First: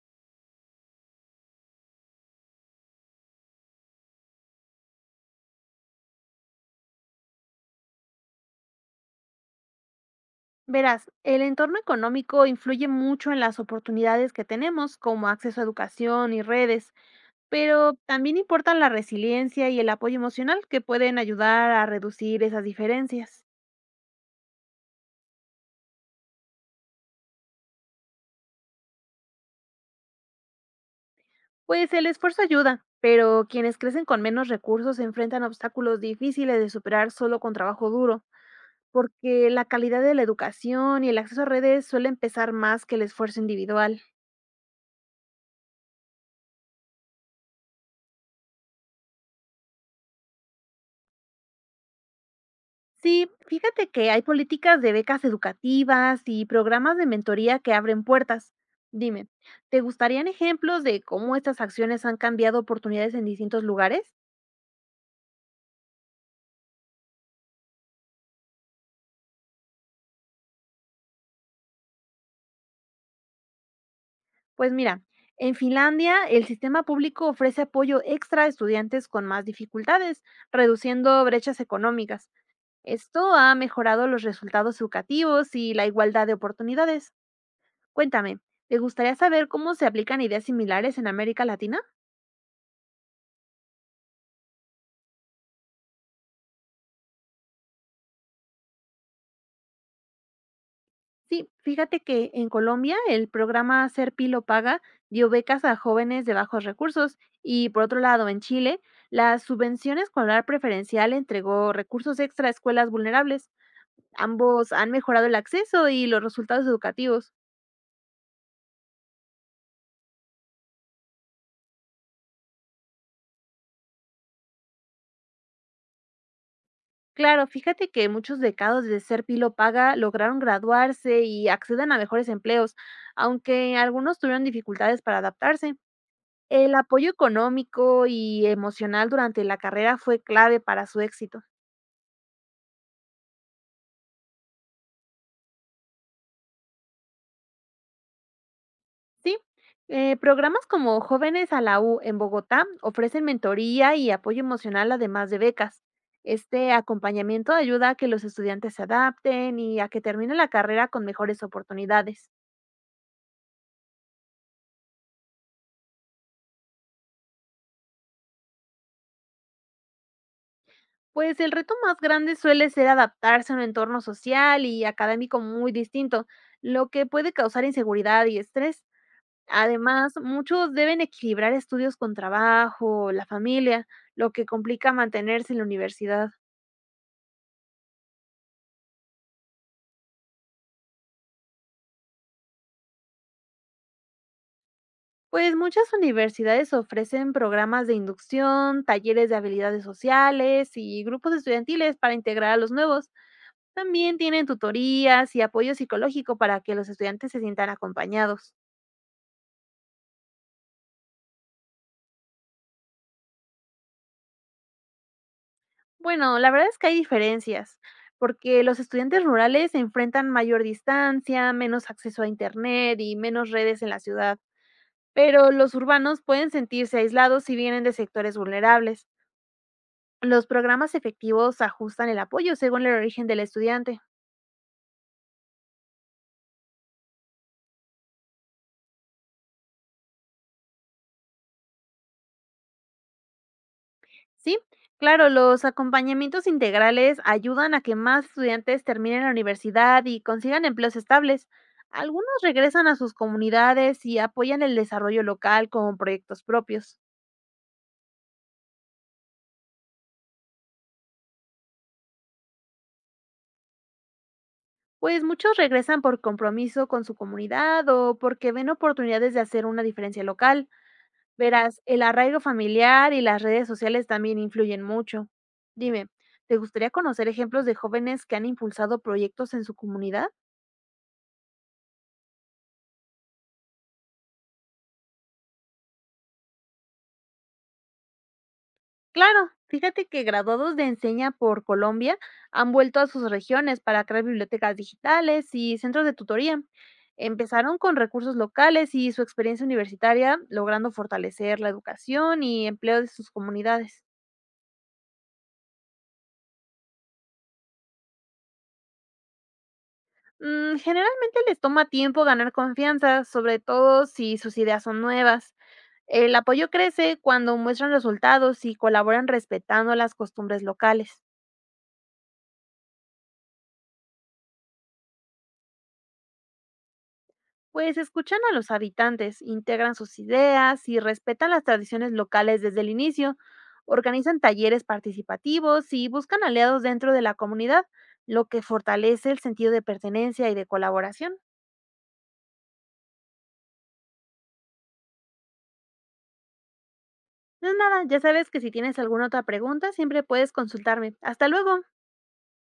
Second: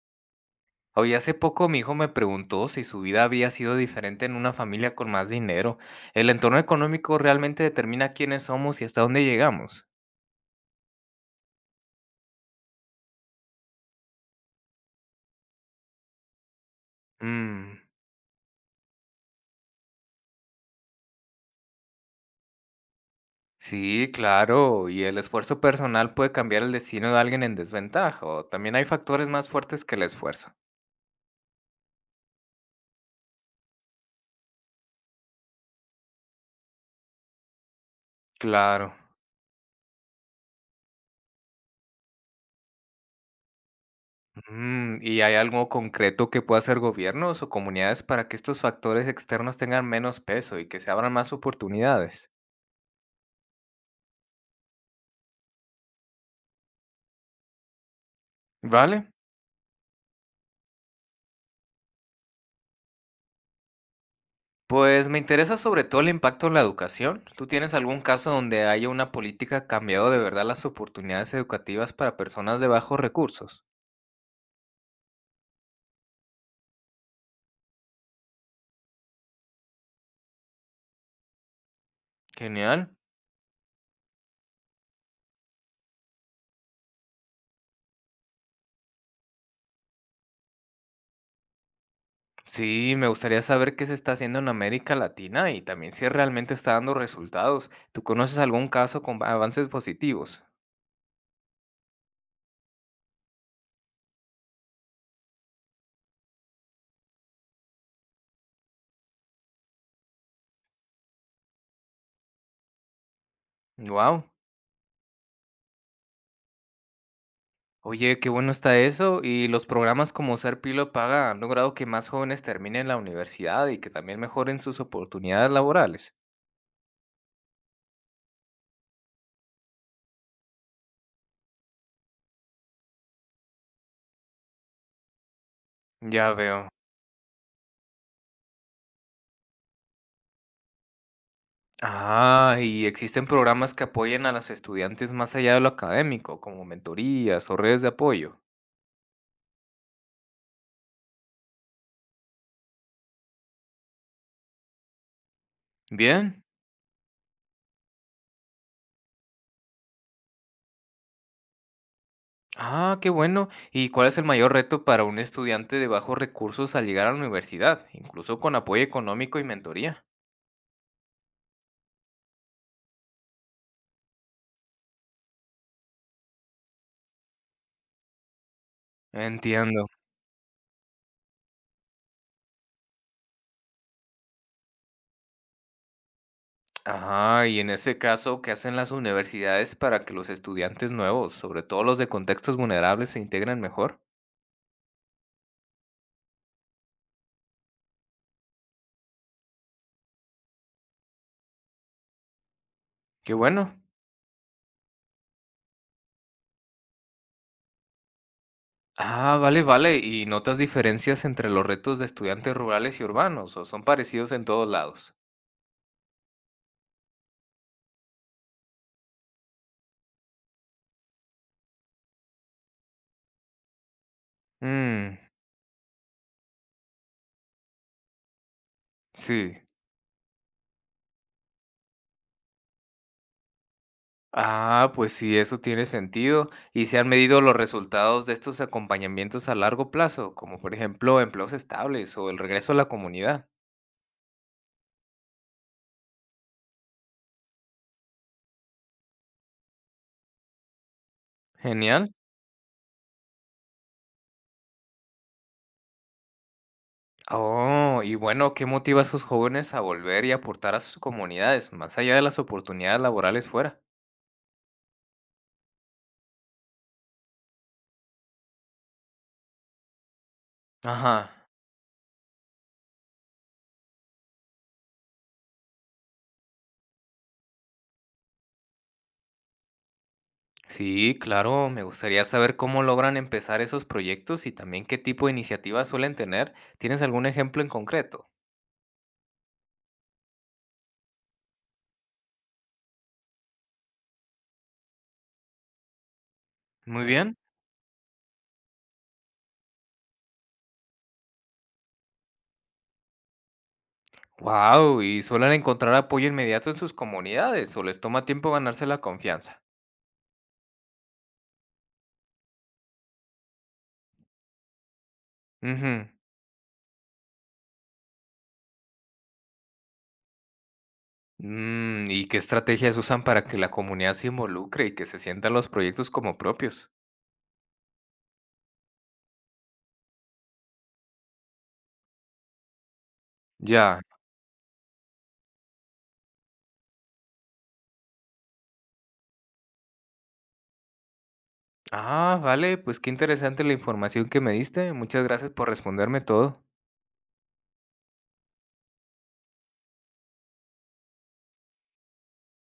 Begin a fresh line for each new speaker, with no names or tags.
Hoy hace poco mi hijo me preguntó si su vida había sido diferente en una familia con más dinero. ¿El entorno económico realmente determina quiénes somos y hasta dónde llegamos?
Verás, el entorno económico influye mucho en las oportunidades que tenemos, como acceso a educación y redes,
Mm,
pero también importan la resiliencia y el apoyo emocional que pueden ayudar a reducir esas diferencias.
sí, claro. ¿Y el esfuerzo personal puede cambiar el destino de alguien en desventaja? ¿O también hay factores más fuertes que el esfuerzo?
Pues el esfuerzo ayuda, pero quienes crecen con menos recursos se enfrentan a obstáculos difíciles de superar solo con trabajo duro,
Claro.
porque la calidad de la educación y el acceso a redes suelen pesar más que el esfuerzo individual.
Mm, ¿y hay algo concreto que pueda hacer gobiernos o comunidades para que estos factores externos tengan menos peso y que se abran más oportunidades?
Sí, fíjate que hay políticas de becas educativas y programas de mentoría que abren puertas.
Vale.
Dime, ¿te gustarían ejemplos de cómo estas acciones han cambiado oportunidades en distintos lugares?
Pues me interesa sobre todo el impacto en la educación. ¿Tú tienes algún caso donde haya una política que ha cambiado de verdad las oportunidades educativas para personas de bajos recursos?
Pues mira, en Finlandia el sistema público ofrece apoyo extra a estudiantes con más dificultades, reduciendo brechas económicas.
Genial.
Esto ha mejorado los resultados educativos y la igualdad de oportunidades. Cuéntame, ¿te gustaría saber cómo se aplican ideas similares en América Latina?
Sí, me gustaría saber qué se está haciendo en América Latina y también si realmente está dando resultados. ¿Tú conoces algún caso con avances positivos?
Sí, fíjate que en Colombia el programa Ser Pilo Paga dio becas a jóvenes de bajos recursos y por otro lado en Chile la subvención escolar preferencial entregó recursos extra a escuelas vulnerables.
Wow.
Ambos han mejorado el acceso y los resultados educativos.
Oye, qué bueno está eso. Y los programas como Ser Pilo Paga han logrado que más jóvenes terminen la universidad y que también mejoren sus oportunidades laborales.
Claro, fíjate que muchos becados de Ser Pilo Paga lograron graduarse y acceden a mejores empleos, aunque algunos tuvieron dificultades para adaptarse.
Ya veo.
El apoyo económico y emocional durante la carrera fue clave para su éxito.
Ah, ¿y existen programas que apoyen a los estudiantes más allá de lo académico, como mentorías o redes de apoyo?
Sí, programas como Jóvenes a la U en Bogotá ofrecen mentoría y apoyo emocional además de becas.
Bien.
Este acompañamiento ayuda a que los estudiantes se adapten y a que terminen la carrera con mejores oportunidades.
Ah, qué bueno. ¿Y cuál es el mayor reto para un estudiante de bajos recursos al llegar a la universidad, incluso con apoyo económico y mentoría?
Pues el reto más grande suele ser adaptarse a un entorno social y académico muy distinto, lo que puede causar inseguridad y estrés.
Entiendo.
Además, muchos deben equilibrar estudios con trabajo, la familia, lo que complica mantenerse en la universidad.
Ah, y en ese caso, ¿qué hacen las universidades para que los estudiantes nuevos, sobre todo los de contextos vulnerables, se integren mejor?
Pues muchas universidades ofrecen programas de inducción, talleres de habilidades sociales y grupos estudiantiles para integrar a los nuevos.
Qué bueno.
También tienen tutorías y apoyo psicológico para que los estudiantes se sientan acompañados.
Ah, vale, vale. ¿Y notas diferencias entre los retos de estudiantes rurales y urbanos o son parecidos en todos lados?
Bueno, la verdad es que hay diferencias, porque los estudiantes rurales enfrentan mayor distancia, menos acceso a Internet y menos redes en la ciudad,
Mmm,
pero los urbanos pueden sentirse aislados si vienen de sectores vulnerables.
sí.
Los programas efectivos ajustan el apoyo según el origen del estudiante.
Ah, pues sí, eso tiene sentido. ¿Y se han medido los resultados de estos acompañamientos a largo plazo, como por ejemplo empleos estables o el regreso a la comunidad?
Sí, claro, los acompañamientos integrales ayudan a que más estudiantes terminen la universidad y consigan empleos estables.
Genial.
Algunos regresan a sus comunidades y apoyan el desarrollo local con proyectos propios.
Oh, y bueno, ¿qué motiva a sus jóvenes a volver y aportar a sus comunidades, más allá de las oportunidades laborales fuera?
Pues muchos regresan por compromiso con su comunidad o porque ven oportunidades de hacer una diferencia local.
Ajá.
Verás, el arraigo familiar y las redes sociales también influyen mucho. Dime, ¿te gustaría conocer ejemplos de jóvenes que han impulsado proyectos en su comunidad?
Sí, claro, me gustaría saber cómo logran empezar esos proyectos y también qué tipo de iniciativas suelen tener. ¿Tienes algún ejemplo en concreto?
Claro, fíjate que graduados de Enseña por Colombia han vuelto a sus regiones para crear bibliotecas digitales y centros de tutoría.
Muy bien.
Empezaron con recursos locales y su experiencia universitaria, logrando fortalecer la educación y empleo de sus comunidades.
Wow, ¿y suelen encontrar apoyo inmediato en sus comunidades o les toma tiempo ganarse la confianza?
Mm, generalmente les toma tiempo ganar confianza, sobre todo si sus ideas son nuevas.
Ujú.
El apoyo crece cuando muestran resultados y colaboran respetando las costumbres locales.
Mm, ¿y qué estrategias usan para que la comunidad se involucre y que se sientan los proyectos como propios?
Pues escuchan a los habitantes, integran sus ideas y respetan las tradiciones locales desde el inicio,
Ya.
organizan talleres participativos y buscan aliados dentro de la comunidad, lo que fortalece el sentido de pertenencia y de colaboración.
Ah, vale, pues qué interesante la información que me diste. Muchas gracias por responderme todo.
No es nada, ya sabes que si tienes alguna otra pregunta siempre puedes consultarme. Hasta luego.